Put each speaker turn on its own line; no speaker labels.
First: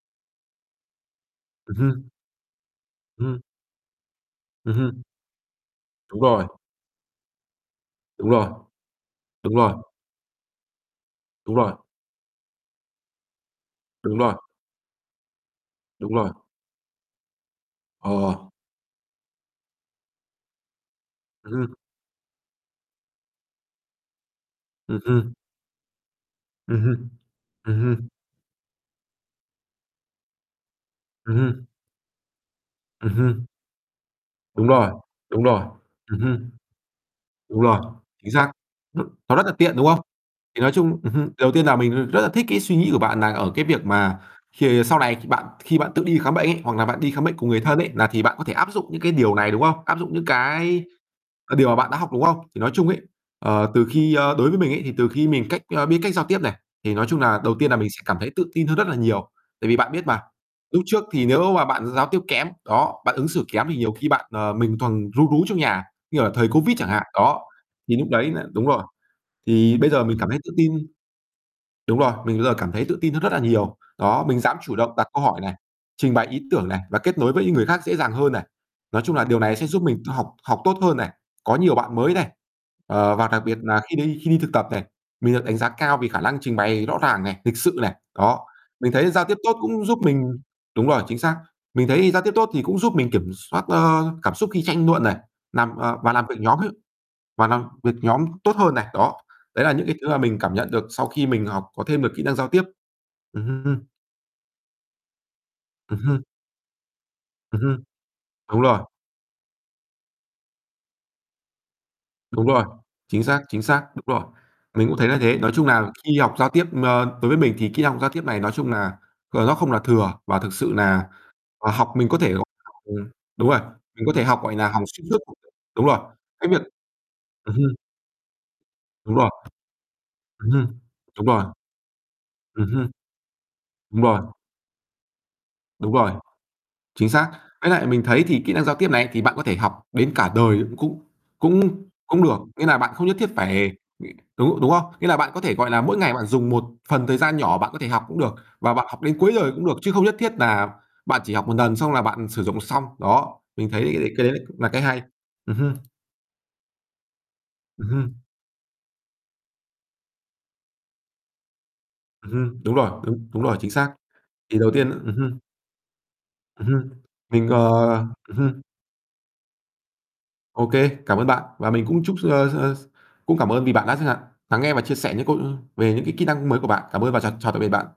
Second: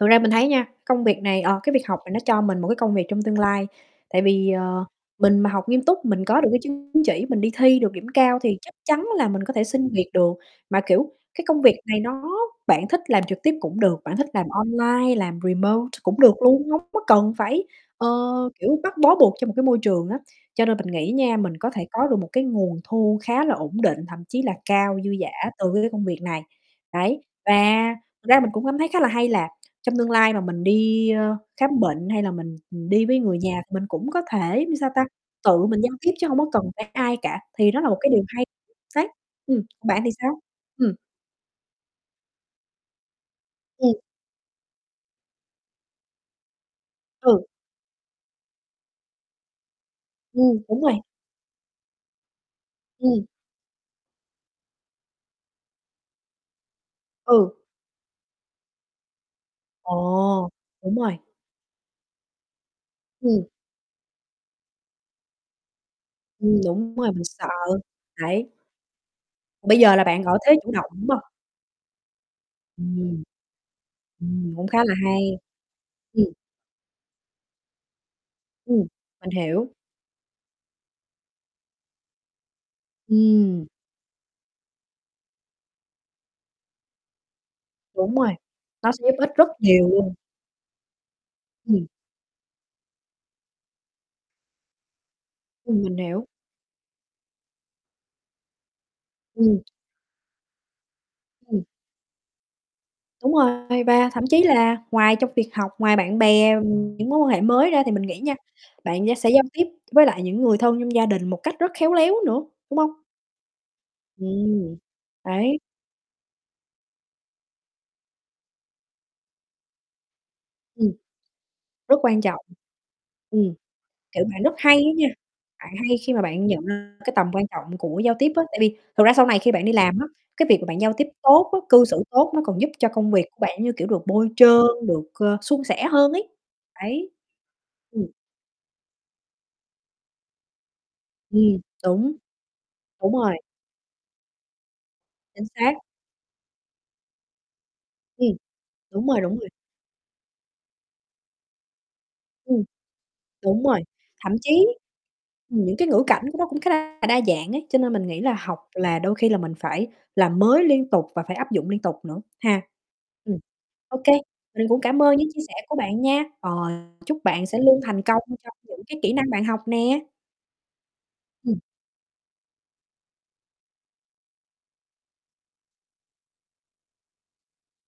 Thực ra mình thấy nha, công việc này ờ, cái
Ừm
việc học
hưm.
này nó cho mình một cái công việc trong tương
Ừm.
lai. Tại vì,
Ừm
ờ,
hưm.
mình mà học nghiêm túc
Đúng
mình có
rồi.
được cái chứng chỉ mình đi thi được điểm
Đúng
cao
rồi.
thì chắc chắn là mình có
Đúng
thể
rồi.
xin việc được. Mà kiểu, cái
Đúng
công
rồi.
việc này nó bạn thích làm trực tiếp cũng được, bạn
Đúng
thích
rồi.
làm online, làm remote
Đúng
cũng
rồi.
được luôn, hông có cần phải, ờ,
Ờ.
kiểu, bắt bó buộc cho một cái môi trường á. Cho nên mình nghĩ nha,
Ừm
mình có
hưm.
thể có được một cái nguồn thu khá là ổn định, thậm chí là cao,
Ừm
dư
hưm.
dả từ cái công việc này,
Ừm hưm,
đấy. Và
ừm hưm.
ra mình cũng cảm thấy khá là hay là trong tương lai mà mình đi, ơ,
Ừm hưm.
khám bệnh hay là mình đi
Ừm
với người
hưm.
nhà thì mình cũng có thể,
Đúng
ưm,
rồi,
sao ta,
đúng rồi,
tự mình giao tiếp
ừm
chứ hông có
hưm.
cần phải ai cả,
Đúng
thì
rồi,
đó là một cái điều
chính
hay,
xác,
đấy.
nó rất là
Ừm,
tiện,
còn
đúng không?
bạn thì sao?
Thì nói
Ừm.
chung ừm hưm, điều đầu tiên là mình r rất là thích cái suy nghĩ của bạn là ở cái việc
Ừm.
mà khi sau này khi bạn khi bạn tự đi khám bệnh ấy, hoặc là bạn đi khám bệnh
Ừ.
cùng người thân ấy là thì bạn có thể áp dụng những cái điều này, đúng không? Áp dụng những
Ừm, đúng
cái
rồi.
là điều mà bạn đã học, đúng không? Thì nói chung ấy,
Ừm.
ờ, từ khi, ơ, đối với mình ấy, thì từ khi mình cách ơ, biết cách giao tiếp này, thì nói chung là
Ừ.
đầu tiên là mình sẽ cảm thấy tự tin hơn rất là nhiều. Tại vì bạn biết mà,
Ồ,
lúc
đúng
trước
rồi.
thì nếu mà bạn giao tiếp kém, đó, bạn ứng
Ừm.
xử kém thì nhiều khi bạn, ờ, mình toàn ru rú trong nhà, như ở thời
Ừm,
COVID chẳng
đúng
hạn,
rồi, mình
đó,
sợ,
thì núc đấy là
đấy.
đúng rồi, thì
Bây
bây
giờ
giờ
là
mình
bạn
cảm
ở
thấy tự
thế chủ
tin.
động, đúng hông?
Đúng rồi, mình bây giờ cảm thấy tự tin
Ừm.
hơn rất là nhiều, đó, mình
Ừm,
dám
cũng
chủ
khá là
động đặt câu
hay.
hỏi này, trình
Ừm.
bày ý tưởng này, và kết nối với những người khác dễ dàng hơn này.
Ừm,
Nói chung là
mình
điều này sẽ
hiểu.
giúp mình tự học học tốt hơn này, có nhiều bạn mới này, ờ, và đặc biệt
Ừm.
nà khi đi khi đi thực tập này, mình được đánh giá cao vì khả năng trình bày rõ ràng này, lịch sự này.
Đúng rồi,
Đó, mình
nó sẽ
thấy
giúp
giao
ích
tiếp
rất
tốt cũng
nhiều
giúp
luôn.
mình đúng rồi, chính xác,
Ừm.
mình thấy giao tiếp tốt thì cũng giúp mình kiểm soát, ơ, cảm xúc khi tranh luận này, làm
Ừm, mình
ờ, và làm
hiểu.
việc nhóm ấy, và làm việc nhóm tốt hơn này, đó.
Ừm.
Đấy là những cái thứ mà mình cảm nhận được sau khi mình
Ừm.
học có thêm được kỹ năng giao tiếp.
Đúng
Ừm hưm, hưm.
rồi, và thậm chí là ngoài trong việc học, ngoài
Ừm
bạn
hưm.
bè, ừm, những mối quan hệ
Ừm
mới
hưm,
ra thì mình nghĩ nha,
đúng rồi.
bạn gi sẽ giao tiếp với lại những người thân trong gia đình một cách rất khéo léo nữa,
Đúng rồi,
đúng hông?
chính xác, chính xác, đúng rồi,
Ừm,
mình cũng thấy là thế. Nói
đấy.
chung là khi học giao tiếp, ơ, đối với mình thì kỹ năng giao tiếp này nói chung là, ờ, nó không là thừa và thực sự
Ừm.
là là học
Rất
mình có
quan
thể
trọng.
gọi [unintelligible] ừm, đúng
Ừm,
rồi, mình có
kiểu,
thể học,
bạn rất
gọi là,
hay
học
á nha,
xuyên suốt cũng được,
bạn
đúng
hay
rồi.
khi mà bạn
Cái việc
nhận ra cái tầm quan
ừm hưm.
trọng của giao tiếp á, tại vì thực ra
Đúng
sau
rồi.
này khi bạn đi làm á, cái
Ừm
việc
hưm,
mà bạn giao tiếp
đúng rồi.
tốt á, cư xử tốt nó còn
Ừm
giúp
hưm.
cho công việc của bạn như kiểu
Đúng
được
rồi.
bôi trơn, ơ, được suôn sẻ
Đúng rồi,
hơn ấy,
chính
đấy.
xác. Với lại mình
Ừm.
thấy thì kỹ năng giao tiếp này ấy, thì bạn có thể học đến cả đời cũng cũng
Ừm,
cũng
đúng.
cũng được, nghĩa là bạn không
Đúng
nhất thiết
rồi.
phải đúng, đúng không? Nghĩa là bạn có
Chính
thể, gọi
xác.
là, mỗi ngày bạn dùng một phần thời gian nhỏ bạn có thể học cũng
Ừm,
được và bạn học
đúng
đến
rồi,
cuối
đúng rồi.
đời cũng được chứ không nhất thiết nà bạn chỉ học một nần xong là bạn sử dụng
Ừm.
xong, đó,
Đúng
mình
rồi,
thấy đ cái
thậm
đấy lại cũng
chí,
là cái hay. Ừm
ừm,
hưm.
những cái ngữ cảnh của nó cũng khá là đa dạng ấy, cho
Ừm
nên mình
hưm.
nghĩ là học là đôi khi là mình phải làm mới liên tục và phải áp dụng liên tục nữa
Ừm
ha.
hưm, đúng rồi, đúng,
Ừm,
đúng rồi, chính xác.
OK,
Thì
mình
đầu
cũng
tiên
cảm
ừm
ơn những
hưm.
chia sẻ của bạn nha, ờ,
Ừm hưm,
chúc bạn
mình,
sẽ
ờ
luôn thành công
ừm
trong
hưm.
những cái kỹ năng bạn học nè.
OK, cảm ơn bạn,
Ừm.
và mình cũng chúc s ơ, ơ, s cũng cảm ơn vì bạn đã chẳng hạn lắng nghe và chia sẻ những câu, ư về những cái kỹ năng mới của bạn. Cảm ơn và chào chào tạm biệt bạn.